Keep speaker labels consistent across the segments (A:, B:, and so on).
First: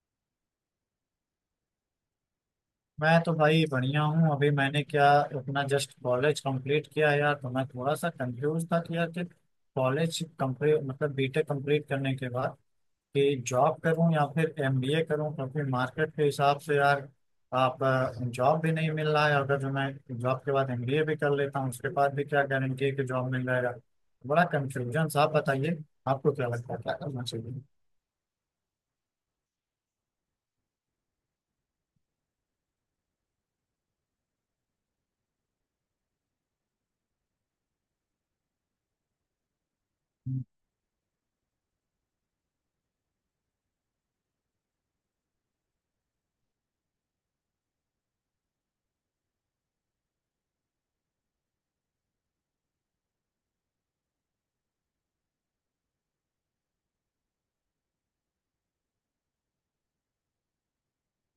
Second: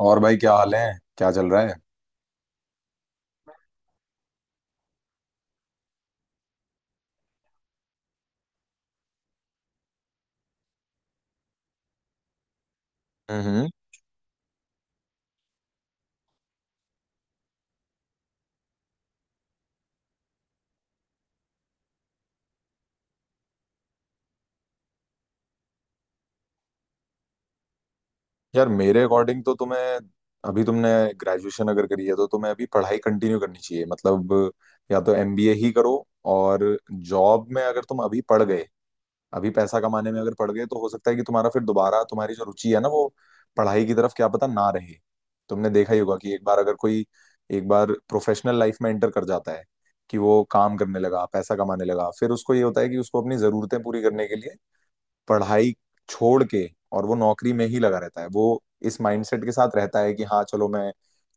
A: और भाई, क्या हाल है? क्या चल रहा है?
B: मैं तो भाई बढ़िया हूँ। अभी मैंने क्या अपना जस्ट कॉलेज कंप्लीट किया यार। तो मैं थोड़ा सा कंफ्यूज था कि यार कि कॉलेज कंप्लीट मतलब बीटेक कंप्लीट करने के बाद कि
A: हम्म।
B: जॉब करूँ या फिर एमबीए करूँ, क्योंकि मार्केट के हिसाब से यार आप जॉब भी नहीं मिल रहा है। अगर जो मैं जॉब के बाद एमबीए भी कर लेता हूँ उसके बाद भी क्या गारंटी है कि जॉब मिल जाएगा। बड़ा कंफ्यूजन। आप बताइए आपको क्या लगता है क्या करना चाहिए।
A: यार, मेरे अकॉर्डिंग तो तुम्हें, अभी तुमने ग्रेजुएशन अगर करी है तो तुम्हें अभी पढ़ाई कंटिन्यू करनी चाहिए। मतलब या तो एमबीए ही करो। और जॉब में अगर तुम अभी पढ़ गए, अभी पैसा कमाने में अगर पढ़ गए, तो हो सकता है कि तुम्हारा फिर दोबारा तुम्हारी जो रुचि है ना, वो पढ़ाई की तरफ क्या पता ना रहे। तुमने देखा ही होगा कि एक बार अगर कोई, एक बार प्रोफेशनल लाइफ में एंटर कर जाता है, कि वो काम करने लगा, पैसा कमाने लगा, फिर उसको ये होता है कि उसको अपनी जरूरतें पूरी करने के लिए पढ़ाई छोड़ के, और वो नौकरी में ही लगा रहता है। वो इस माइंडसेट के साथ रहता है कि हाँ चलो, मैं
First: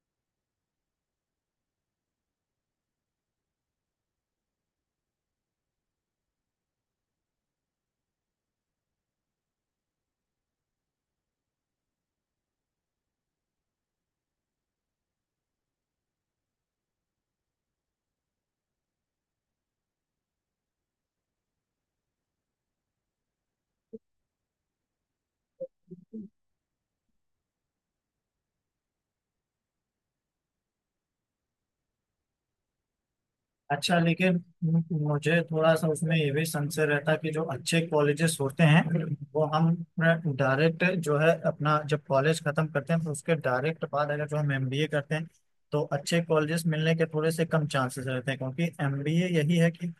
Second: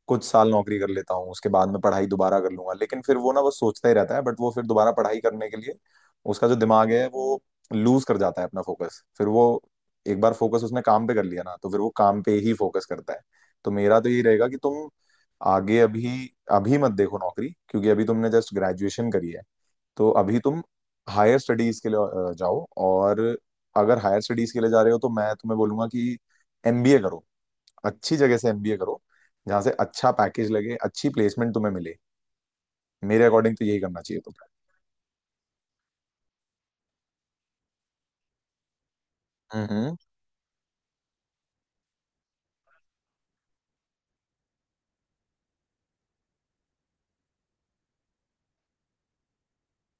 A: कुछ साल नौकरी कर लेता हूँ, उसके बाद में पढ़ाई दोबारा कर लूंगा। लेकिन फिर वो ना वो सोचता ही रहता है, बट वो फिर दोबारा पढ़ाई करने के लिए उसका जो दिमाग है वो लूज कर जाता है अपना फोकस। फिर वो, एक बार फोकस उसने काम पे कर लिया ना, तो फिर वो काम पे ही फोकस करता है। तो मेरा तो यही रहेगा कि तुम आगे अभी अभी मत देखो नौकरी, क्योंकि अभी तुमने जस्ट ग्रेजुएशन करी है। तो अभी तुम हायर स्टडीज के लिए जाओ। और अगर हायर स्टडीज के लिए जा रहे हो तो मैं तुम्हें बोलूंगा कि एमबीए करो, अच्छी जगह से एमबीए करो, जहां से अच्छा पैकेज लगे, अच्छी प्लेसमेंट तुम्हें मिले। मेरे अकॉर्डिंग तो यही
B: अच्छा,
A: करना चाहिए
B: लेकिन
A: तुम्हें।
B: मुझे थोड़ा सा उसमें ये भी संशय रहता कि जो अच्छे कॉलेजेस होते हैं वो हम
A: हम्म,
B: डायरेक्ट जो है अपना जब कॉलेज खत्म करते हैं तो उसके डायरेक्ट बाद अगर जो हम एमबीए करते हैं तो अच्छे कॉलेजेस मिलने के थोड़े से कम चांसेस रहते हैं, क्योंकि एमबीए यही है कि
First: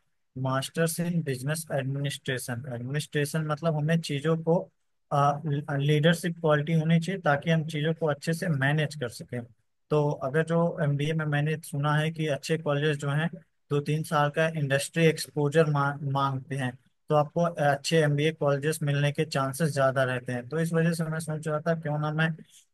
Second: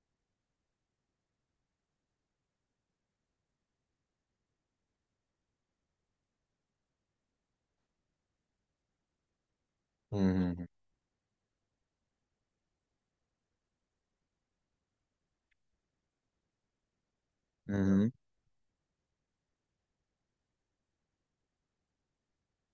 B: masters in business administration. Administration मतलब हमें चीजों को लीडरशिप क्वालिटी होनी चाहिए ताकि हम चीजों को अच्छे से मैनेज कर सकें। तो अगर जो
A: हम्म,
B: एमबीए में मैंने सुना है कि अच्छे कॉलेज जो हैं 2-3 साल का इंडस्ट्री एक्सपोजर मांगते हैं तो आपको अच्छे
A: हम्म,
B: एमबीए कॉलेजेस मिलने के चांसेस ज्यादा रहते हैं। तो इस वजह से मैं सोच रहा था क्यों ना मैं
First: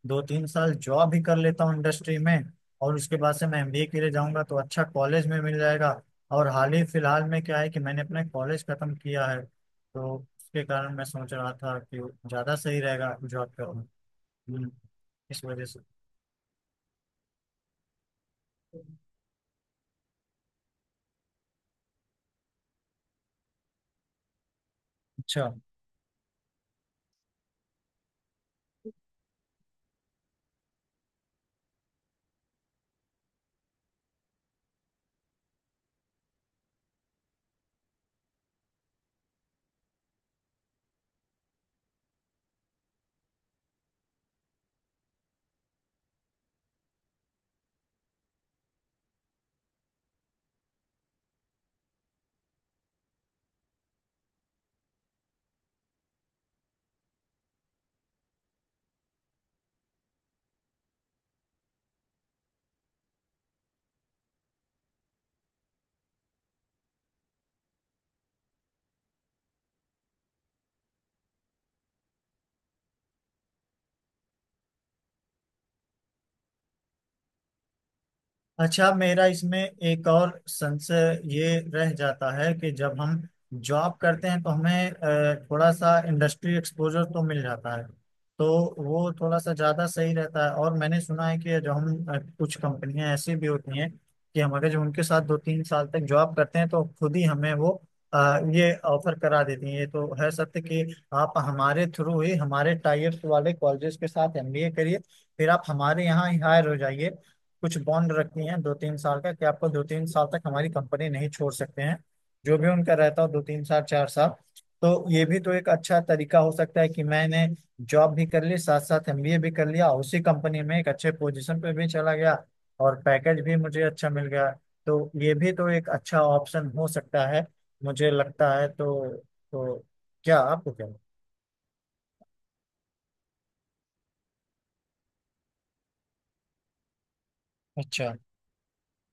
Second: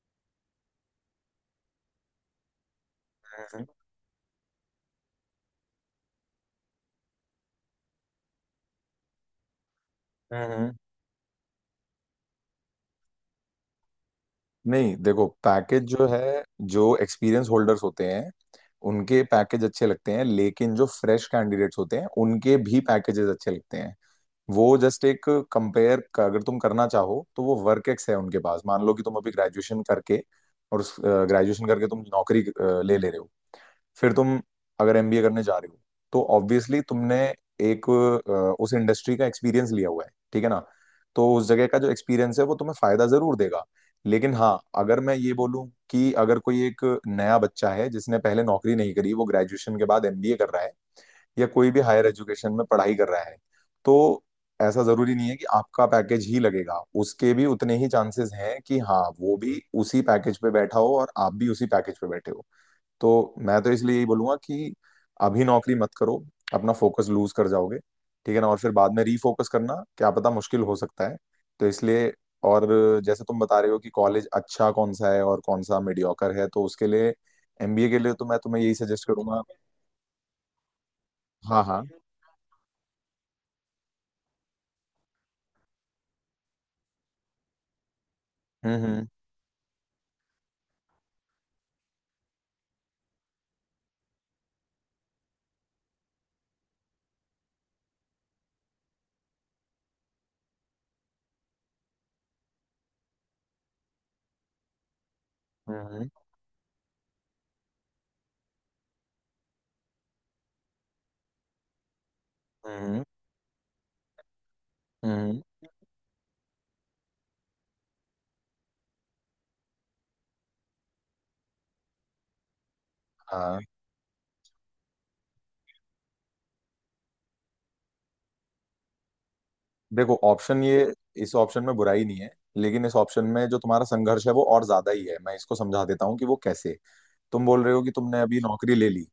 B: 2-3 साल जॉब ही कर लेता हूँ इंडस्ट्री में, और उसके बाद से मैं एमबीए के लिए जाऊंगा तो अच्छा कॉलेज में मिल जाएगा। और हाल ही फिलहाल में क्या है कि मैंने अपना कॉलेज खत्म किया है तो
A: हम्म,
B: उसके कारण मैं सोच रहा था कि ज्यादा सही रहेगा जॉब करना। हम्म,
A: नहीं, देखो,
B: इस वजह से।
A: पैकेज जो है, जो एक्सपीरियंस होल्डर्स होते हैं उनके पैकेज अच्छे लगते हैं, लेकिन जो फ्रेश कैंडिडेट्स होते हैं उनके भी पैकेजेस अच्छे लगते हैं। वो जस्ट, एक
B: अच्छा
A: कंपेयर का अगर तुम करना चाहो तो वो वर्क एक्स है उनके पास। मान लो कि तुम अभी ग्रेजुएशन करके, और उस ग्रेजुएशन करके तुम नौकरी ले ले रहे हो, फिर तुम अगर एमबीए करने जा रहे हो तो ऑब्वियसली तुमने एक उस इंडस्ट्री का एक्सपीरियंस लिया हुआ है, ठीक है ना। तो उस जगह का जो एक्सपीरियंस है वो तुम्हें फायदा जरूर देगा। लेकिन हाँ, अगर मैं ये बोलूं कि अगर कोई एक नया बच्चा है जिसने पहले नौकरी नहीं करी, वो ग्रेजुएशन के बाद एमबीए कर रहा है या कोई भी हायर एजुकेशन में पढ़ाई कर रहा है, तो ऐसा जरूरी नहीं है कि आपका पैकेज ही लगेगा। उसके भी उतने ही चांसेस हैं कि हाँ, वो भी उसी पैकेज पे बैठा हो और आप भी उसी पैकेज पे बैठे हो। तो मैं तो इसलिए यही बोलूंगा कि अभी नौकरी मत करो, अपना फोकस लूज कर जाओगे, ठीक है ना। और फिर बाद में रीफोकस करना क्या पता मुश्किल हो सकता है, तो इसलिए। और जैसे तुम बता रहे हो कि कॉलेज अच्छा कौन सा है और कौन सा मीडियोकर है, तो उसके लिए, एमबीए के लिए तो मैं तुम्हें यही
B: अच्छा।
A: सजेस्ट
B: मेरा
A: करूंगा।
B: इसमें एक और संशय ये
A: हाँ, हाँ।
B: रह जाता है कि जब हम जॉब करते हैं तो हमें थोड़ा सा इंडस्ट्री एक्सपोजर तो मिल जाता है। तो
A: हम्म, हम्म,
B: वो थोड़ा सा ज़्यादा सही रहता है। और मैंने सुना है कि जो हम कुछ कंपनियां ऐसी भी होती हैं कि हम अगर जो उनके साथ 2-3 साल तक जॉब करते हैं तो खुद ही हमें वो ये ऑफर करा देती हैं। ये तो है सत्य कि आप हमारे थ्रू ही हमारे टाइप्स वाले कॉलेजेस के साथ एमबीए करिए, फिर आप
A: हम्म,
B: हमारे यहाँ ही हायर हो जाइए। कुछ बॉन्ड रखी हैं 2-3 साल का कि आपको 2-3 साल तक हमारी कंपनी नहीं छोड़ सकते हैं। जो भी उनका
A: हम्म,
B: रहता हो, 2-3 साल 4 साल। तो ये भी
A: हम्म,
B: तो एक अच्छा तरीका हो सकता है कि मैंने जॉब भी कर ली, साथ साथ एमबीए भी कर लिया, उसी कंपनी में एक अच्छे पोजीशन पे भी चला गया और पैकेज भी
A: हाँ।
B: मुझे अच्छा मिल गया। तो ये भी तो एक अच्छा ऑप्शन हो सकता है मुझे लगता है। तो
A: देखो,
B: क्या
A: ऑप्शन
B: आपको क्या
A: ये,
B: लगता
A: इस ऑप्शन में बुराई नहीं है, लेकिन इस ऑप्शन में जो तुम्हारा संघर्ष है वो और ज्यादा ही है। मैं इसको समझा देता हूँ कि वो कैसे। तुम बोल रहे हो
B: है?
A: कि
B: अच्छा,
A: तुमने अभी नौकरी ले ली,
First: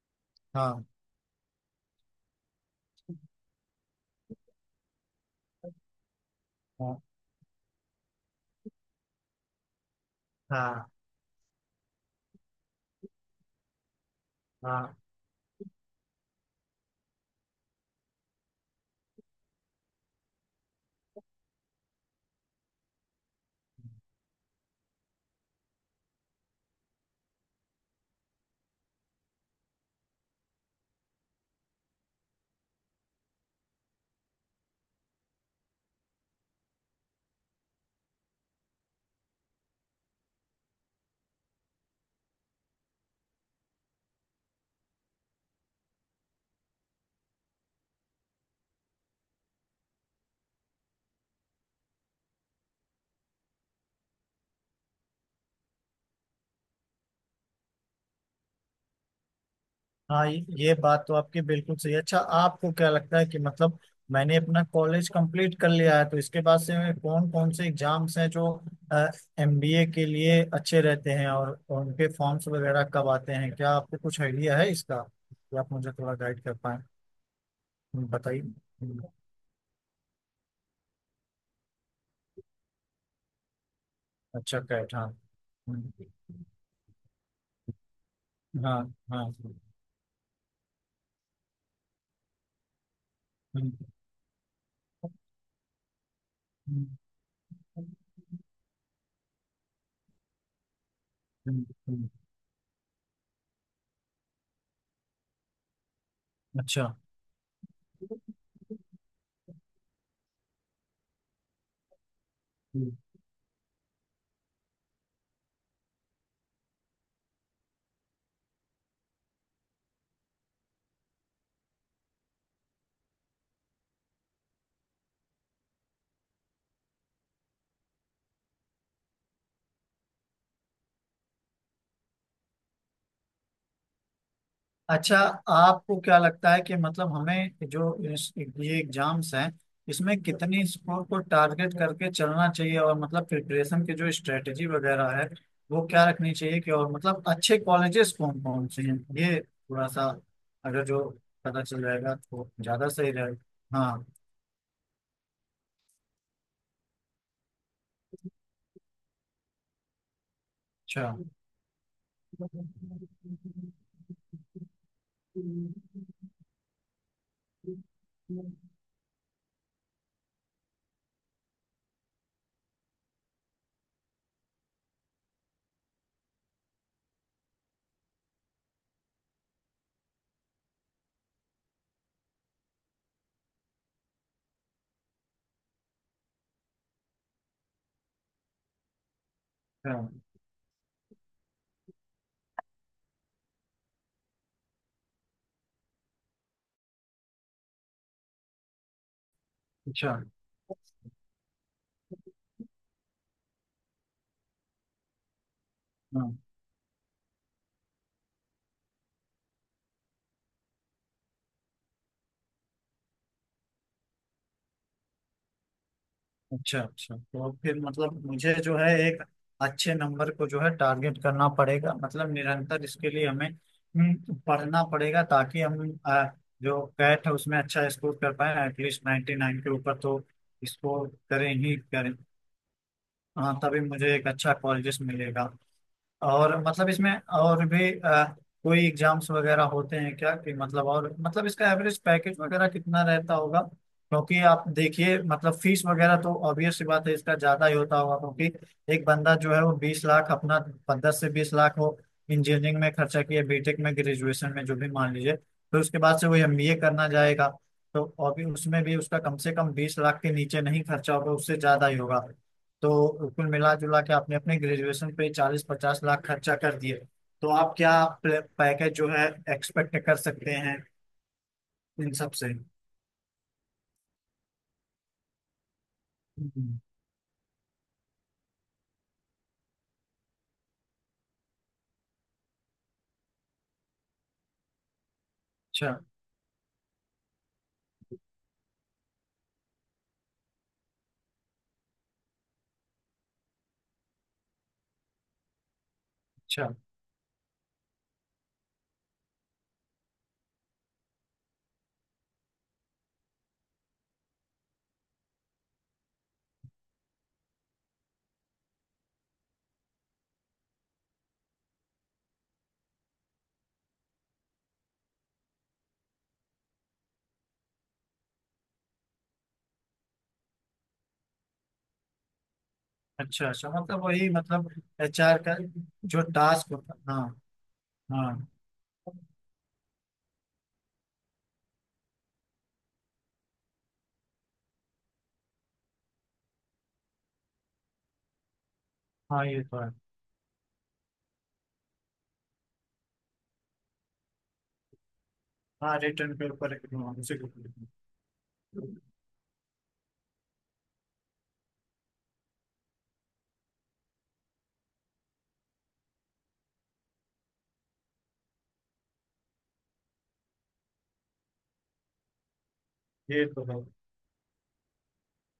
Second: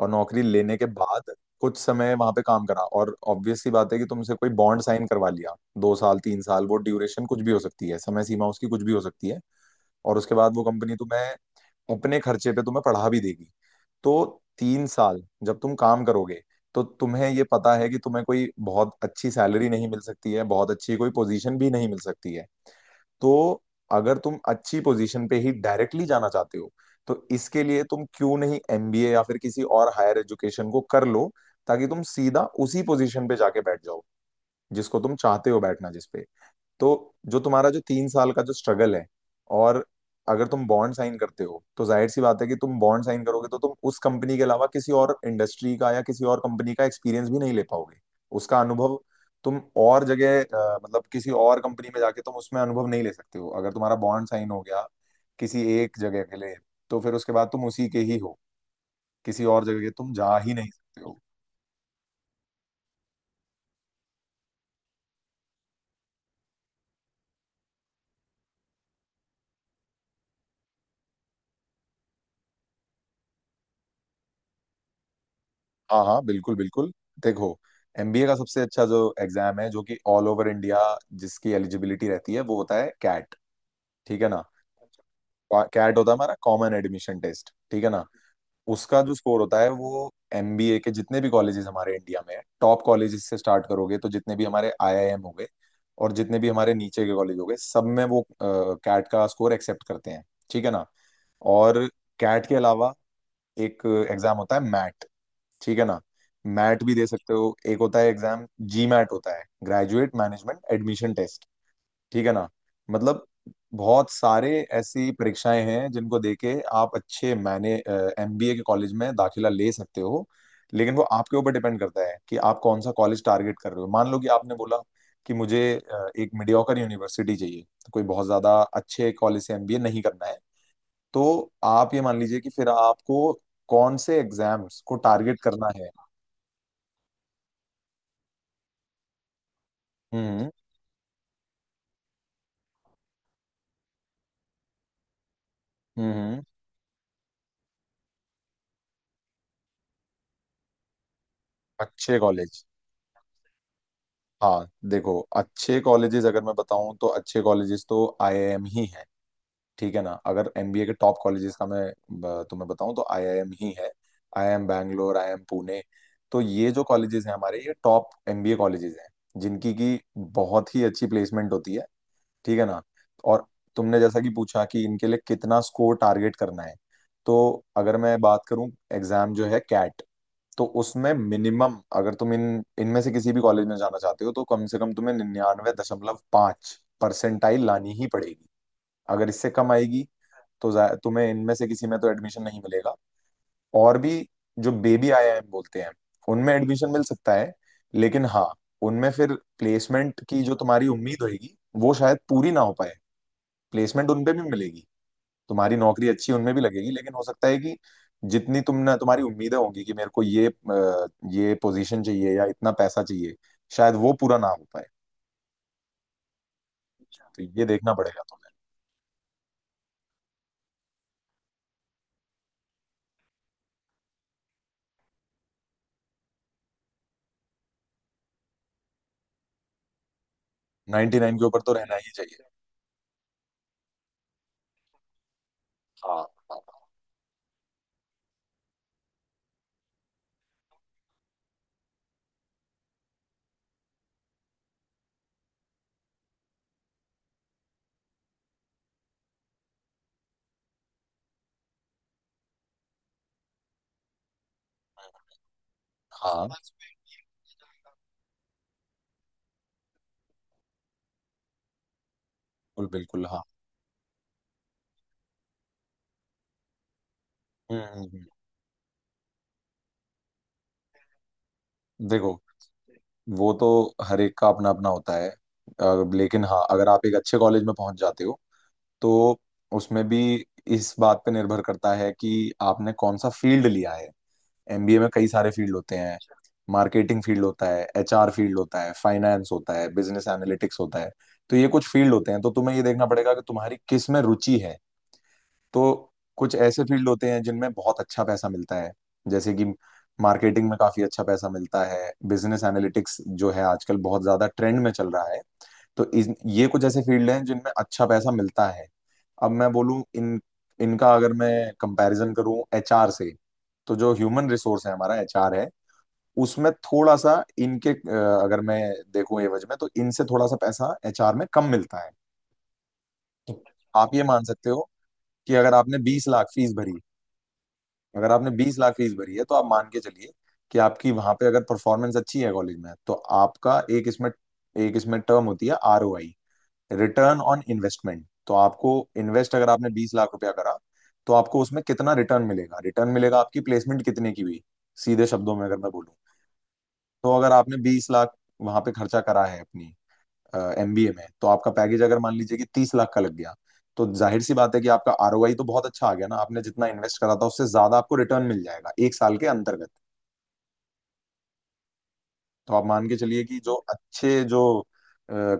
A: और नौकरी लेने
B: हाँ
A: के बाद कुछ समय वहां पे काम करा, और ऑब्वियस सी बात है कि तुमसे कोई बॉन्ड साइन करवा लिया। 2 साल, 3 साल, वो
B: हाँ
A: ड्यूरेशन कुछ भी हो सकती है, समय सीमा उसकी कुछ भी हो सकती है। और उसके बाद वो
B: हाँ
A: कंपनी तुम्हें अपने खर्चे पे तुम्हें पढ़ा भी देगी। तो तीन
B: हाँ
A: साल जब तुम काम करोगे, तो तुम्हें ये पता है कि तुम्हें कोई बहुत अच्छी सैलरी नहीं मिल सकती है, बहुत अच्छी कोई पोजीशन भी नहीं मिल सकती है। तो अगर तुम अच्छी पोजीशन पे ही डायरेक्टली जाना चाहते हो, तो इसके लिए तुम क्यों नहीं एमबीए या फिर किसी और हायर एजुकेशन को कर लो, ताकि तुम सीधा उसी पोजीशन पे जाके बैठ जाओ जिसको तुम चाहते हो बैठना, जिस पे। तो जो तुम्हारा जो 3 साल का जो स्ट्रगल है, और अगर तुम बॉन्ड साइन करते हो, तो जाहिर सी बात है कि तुम बॉन्ड साइन करोगे तो तुम उस कंपनी के अलावा किसी और इंडस्ट्री का या किसी और कंपनी का एक्सपीरियंस भी नहीं ले पाओगे, उसका अनुभव। तुम और जगह, मतलब किसी और कंपनी में जाके तुम उसमें अनुभव नहीं ले सकते हो, अगर तुम्हारा बॉन्ड साइन हो गया किसी एक जगह के लिए, तो फिर उसके बाद तुम उसी के ही हो, किसी और जगह तुम
B: हाँ,
A: जा ही नहीं
B: ये
A: सकते
B: बात तो
A: हो।
B: आपकी बिल्कुल सही है। अच्छा, आपको क्या लगता है कि मतलब मैंने अपना कॉलेज कंप्लीट कर लिया है तो इसके बाद से मैं कौन कौन से एग्जाम्स हैं जो एमबीए के लिए अच्छे रहते हैं? और उनके फॉर्म्स वगैरह कब आते हैं? क्या आपको कुछ आइडिया है इसका कि आप मुझे
A: हाँ,
B: थोड़ा
A: हाँ,
B: गाइड कर
A: बिल्कुल
B: पाए?
A: बिल्कुल। देखो, एमबीए का
B: बताइए।
A: सबसे अच्छा जो एग्जाम है जो कि ऑल ओवर इंडिया जिसकी एलिजिबिलिटी रहती है, वो होता है कैट, ठीक है ना।
B: अच्छा कैट, हाँ। हम्म,
A: कैट होता है हमारा कॉमन एडमिशन टेस्ट, ठीक है ना।
B: हाँ
A: उसका जो
B: हाँ।
A: स्कोर होता है वो, एमबीए के जितने भी कॉलेजेस हमारे इंडिया में है, टॉप कॉलेजेस से स्टार्ट करोगे तो जितने भी हमारे आईआईएम हो गए और जितने भी हमारे
B: हम्म,
A: नीचे के कॉलेज हो गए, सब में वो कैट का स्कोर एक्सेप्ट करते हैं, ठीक है ना। और
B: हम्म।
A: कैट के अलावा एक एग्जाम होता है मैट, ठीक है ना। मैट
B: अच्छा
A: भी दे सकते हो। एक होता है एग्जाम जी मैट, होता है ग्रेजुएट मैनेजमेंट एडमिशन टेस्ट, ठीक है ना। मतलब बहुत सारे ऐसी परीक्षाएं हैं जिनको देके आप अच्छे, मैंने एमबीए के कॉलेज में दाखिला ले सकते हो। लेकिन वो आपके ऊपर डिपेंड करता है कि आप कौन सा कॉलेज टारगेट कर रहे हो। मान लो कि आपने बोला कि मुझे एक मीडियोकर यूनिवर्सिटी चाहिए, तो कोई बहुत ज्यादा अच्छे कॉलेज से एमबीए नहीं करना है। तो आप ये मान लीजिए कि फिर आपको कौन से एग्जाम्स को
B: अच्छा,
A: टारगेट करना है।
B: आपको क्या लगता है कि मतलब हमें जो ये एग्जाम्स हैं इसमें
A: हम्म,
B: कितनी स्कोर को टारगेट करके चलना चाहिए? और मतलब प्रिपरेशन की जो स्ट्रेटेजी वगैरह है वो क्या रखनी
A: हम्म।
B: चाहिए? कि और मतलब अच्छे कॉलेजेस कौन कौन से हैं, ये थोड़ा सा अगर जो पता चल जाएगा
A: अच्छे
B: तो
A: कॉलेज,
B: ज्यादा सही रहेगा। हाँ,
A: हाँ, देखो, अच्छे कॉलेजेस अगर मैं बताऊं तो अच्छे कॉलेजेस तो आईआईएम ही है, ठीक है ना। अगर एमबीए के
B: अच्छा
A: टॉप कॉलेजेस का मैं तुम्हें बताऊं तो आईआईएम ही है। IIM Bangalore, IIM Pune. तो ये जो कॉलेजेस हैं हमारे, ये टॉप एमबीए कॉलेजेस हैं जिनकी की बहुत ही अच्छी प्लेसमेंट होती है, ठीक है ना। और तुमने जैसा कि पूछा कि इनके लिए कितना स्कोर टारगेट करना है, तो अगर मैं बात करूं, एग्जाम जो है कैट, तो उसमें मिनिमम अगर तुम इन इनमें से किसी भी कॉलेज में जाना चाहते हो तो कम से कम तुम्हें 99.5 परसेंटाइल लानी ही पड़ेगी। अगर इससे कम
B: अच्छा
A: आएगी तो तुम्हें इनमें से किसी में तो एडमिशन नहीं मिलेगा। और भी, जो बेबी आईआईएम बोलते हैं उनमें एडमिशन मिल सकता है, लेकिन हाँ, उनमें फिर
B: अच्छा,
A: प्लेसमेंट की जो तुम्हारी उम्मीद होगी वो शायद पूरी ना हो पाए। प्लेसमेंट उनपे भी मिलेगी, तुम्हारी नौकरी अच्छी
B: हाँ।
A: उनमें भी लगेगी, लेकिन हो सकता है कि जितनी तुम ना तुम्हारी उम्मीदें होंगी कि मेरे को ये पोजीशन चाहिए या इतना पैसा चाहिए, शायद वो पूरा ना हो पाए।
B: अच्छा अच्छा,
A: तो
B: तो
A: ये
B: फिर
A: देखना पड़ेगा
B: मतलब
A: तुम्हें।
B: मुझे जो है एक अच्छे नंबर को जो है टारगेट करना पड़ेगा, मतलब निरंतर इसके लिए हमें पढ़ना पड़ेगा ताकि हम जो कैट है उसमें अच्छा स्कोर कर पाए। एटलीस्ट 99 के ऊपर तो स्कोर
A: 99 के
B: करें
A: ऊपर तो
B: ही
A: रहना ही
B: करें।
A: चाहिए।
B: हाँ, तभी मुझे एक अच्छा कॉलेज मिलेगा।
A: हाँ,
B: और
A: हाँ।
B: मतलब इसमें और भी कोई एग्जाम्स वगैरह होते हैं क्या? कि मतलब और मतलब इसका एवरेज पैकेज वगैरह कितना रहता होगा? क्योंकि आप देखिए मतलब फीस वगैरह तो ऑब्वियस सी बात है इसका ज्यादा ही होता होगा, क्योंकि एक बंदा जो है वो 20 लाख अपना, 10 से 20 लाख वो इंजीनियरिंग में खर्चा किया, बीटेक में, ग्रेजुएशन में जो भी मान लीजिए, फिर उसके बाद से वो
A: हाँ,
B: एमबीए करना जाएगा तो और भी उसमें भी उसका कम से कम 20 लाख के नीचे नहीं खर्चा होगा, उससे ज्यादा ही होगा।
A: बिल्कुल बिल्कुल,
B: तो
A: हाँ।
B: कुल मिला जुला के आपने अपने ग्रेजुएशन पे 40-50 लाख खर्चा कर दिए। तो आप
A: हम्म,
B: क्या पैकेज जो है एक्सपेक्ट कर सकते हैं इन सब
A: देखो,
B: से?
A: वो तो हर एक का अपना अपना होता है, लेकिन हाँ
B: हम्म।
A: अगर आप एक अच्छे कॉलेज में पहुंच जाते हो, तो उसमें भी इस बात पे निर्भर करता है कि आपने कौन सा फील्ड लिया है। एमबीए में कई सारे फील्ड
B: अच्छा
A: होते हैं। मार्केटिंग फील्ड होता है, एचआर फील्ड होता है, फाइनेंस होता है, बिजनेस एनालिटिक्स होता है। तो ये कुछ फील्ड होते हैं, तो तुम्हें ये देखना पड़ेगा कि तुम्हारी किस में रुचि है। तो कुछ
B: अच्छा
A: ऐसे फील्ड होते हैं जिनमें बहुत अच्छा पैसा मिलता है, जैसे कि मार्केटिंग में काफी अच्छा पैसा मिलता है। बिजनेस एनालिटिक्स जो है आजकल बहुत ज्यादा ट्रेंड में चल रहा है। तो ये कुछ ऐसे फील्ड हैं जिनमें अच्छा पैसा मिलता है। अब मैं बोलूं, इन इनका अगर मैं कंपैरिजन करूं एचआर से, तो जो ह्यूमन रिसोर्स है, हमारा एचआर है, उसमें थोड़ा सा इनके, अगर मैं देखूं एवज में, तो इनसे थोड़ा सा पैसा एचआर में कम मिलता है।
B: अच्छा
A: तो
B: अच्छा, मतलब
A: आप ये
B: वही
A: मान सकते
B: मतलब
A: हो
B: एचआर
A: कि
B: का
A: अगर आपने
B: जो
A: 20 लाख
B: टास्क
A: फीस
B: होता
A: भरी,
B: है, हाँ,
A: अगर
B: हाँ।
A: आपने बीस लाख फीस भरी है, तो आप मान के चलिए कि आपकी वहां पे अगर परफॉर्मेंस अच्छी है कॉलेज में, तो आपका एक इसमें टर्म होती है आरओआई, रिटर्न ऑन इन्वेस्टमेंट। तो आपको
B: हाँ,
A: इन्वेस्ट,
B: ये
A: अगर
B: तो
A: आपने
B: है।
A: 20 लाख रुपया करा, तो आपको उसमें कितना रिटर्न मिलेगा। रिटर्न मिलेगा आपकी प्लेसमेंट कितने की हुई, सीधे शब्दों में अगर मैं
B: हाँ,
A: बोलूँ।
B: रिटर्न के ऊपर एक- हाँ,
A: तो
B: उसी के
A: अगर
B: ऊपर।
A: आपने 20 लाख वहां पे खर्चा करा है अपनी एमबीए में, तो आपका पैकेज अगर मान लीजिए कि 30 लाख का लग गया, तो जाहिर सी बात है कि आपका आरओआई तो बहुत अच्छा आ गया ना। आपने जितना इन्वेस्ट करा था उससे ज्यादा आपको रिटर्न मिल जाएगा एक साल के अंतर्गत। तो आप मान के चलिए
B: ये
A: कि
B: तो
A: जो
B: है।
A: अच्छे, जो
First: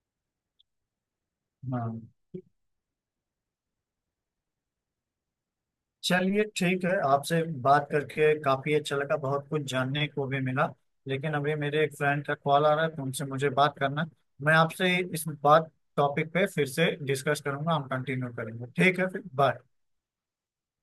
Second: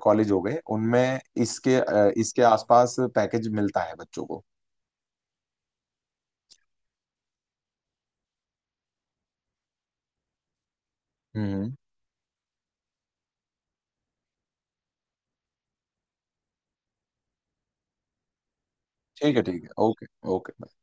A: कॉलेज हो गए, उनमें इसके,
B: हाँ,
A: इसके आसपास पैकेज मिलता है बच्चों को।
B: चलिए, ठीक है, आपसे बात करके काफी अच्छा लगा, बहुत कुछ जानने को भी मिला। लेकिन
A: हम्म,
B: अभी मेरे एक फ्रेंड का कॉल आ रहा है तो उनसे मुझे बात करना है। मैं आपसे इस बात टॉपिक पे फिर से डिस्कस करूंगा, हम कंटिन्यू करेंगे, ठीक है? फिर
A: ठीक है,
B: बाय।
A: ठीक है, ओके। ओके।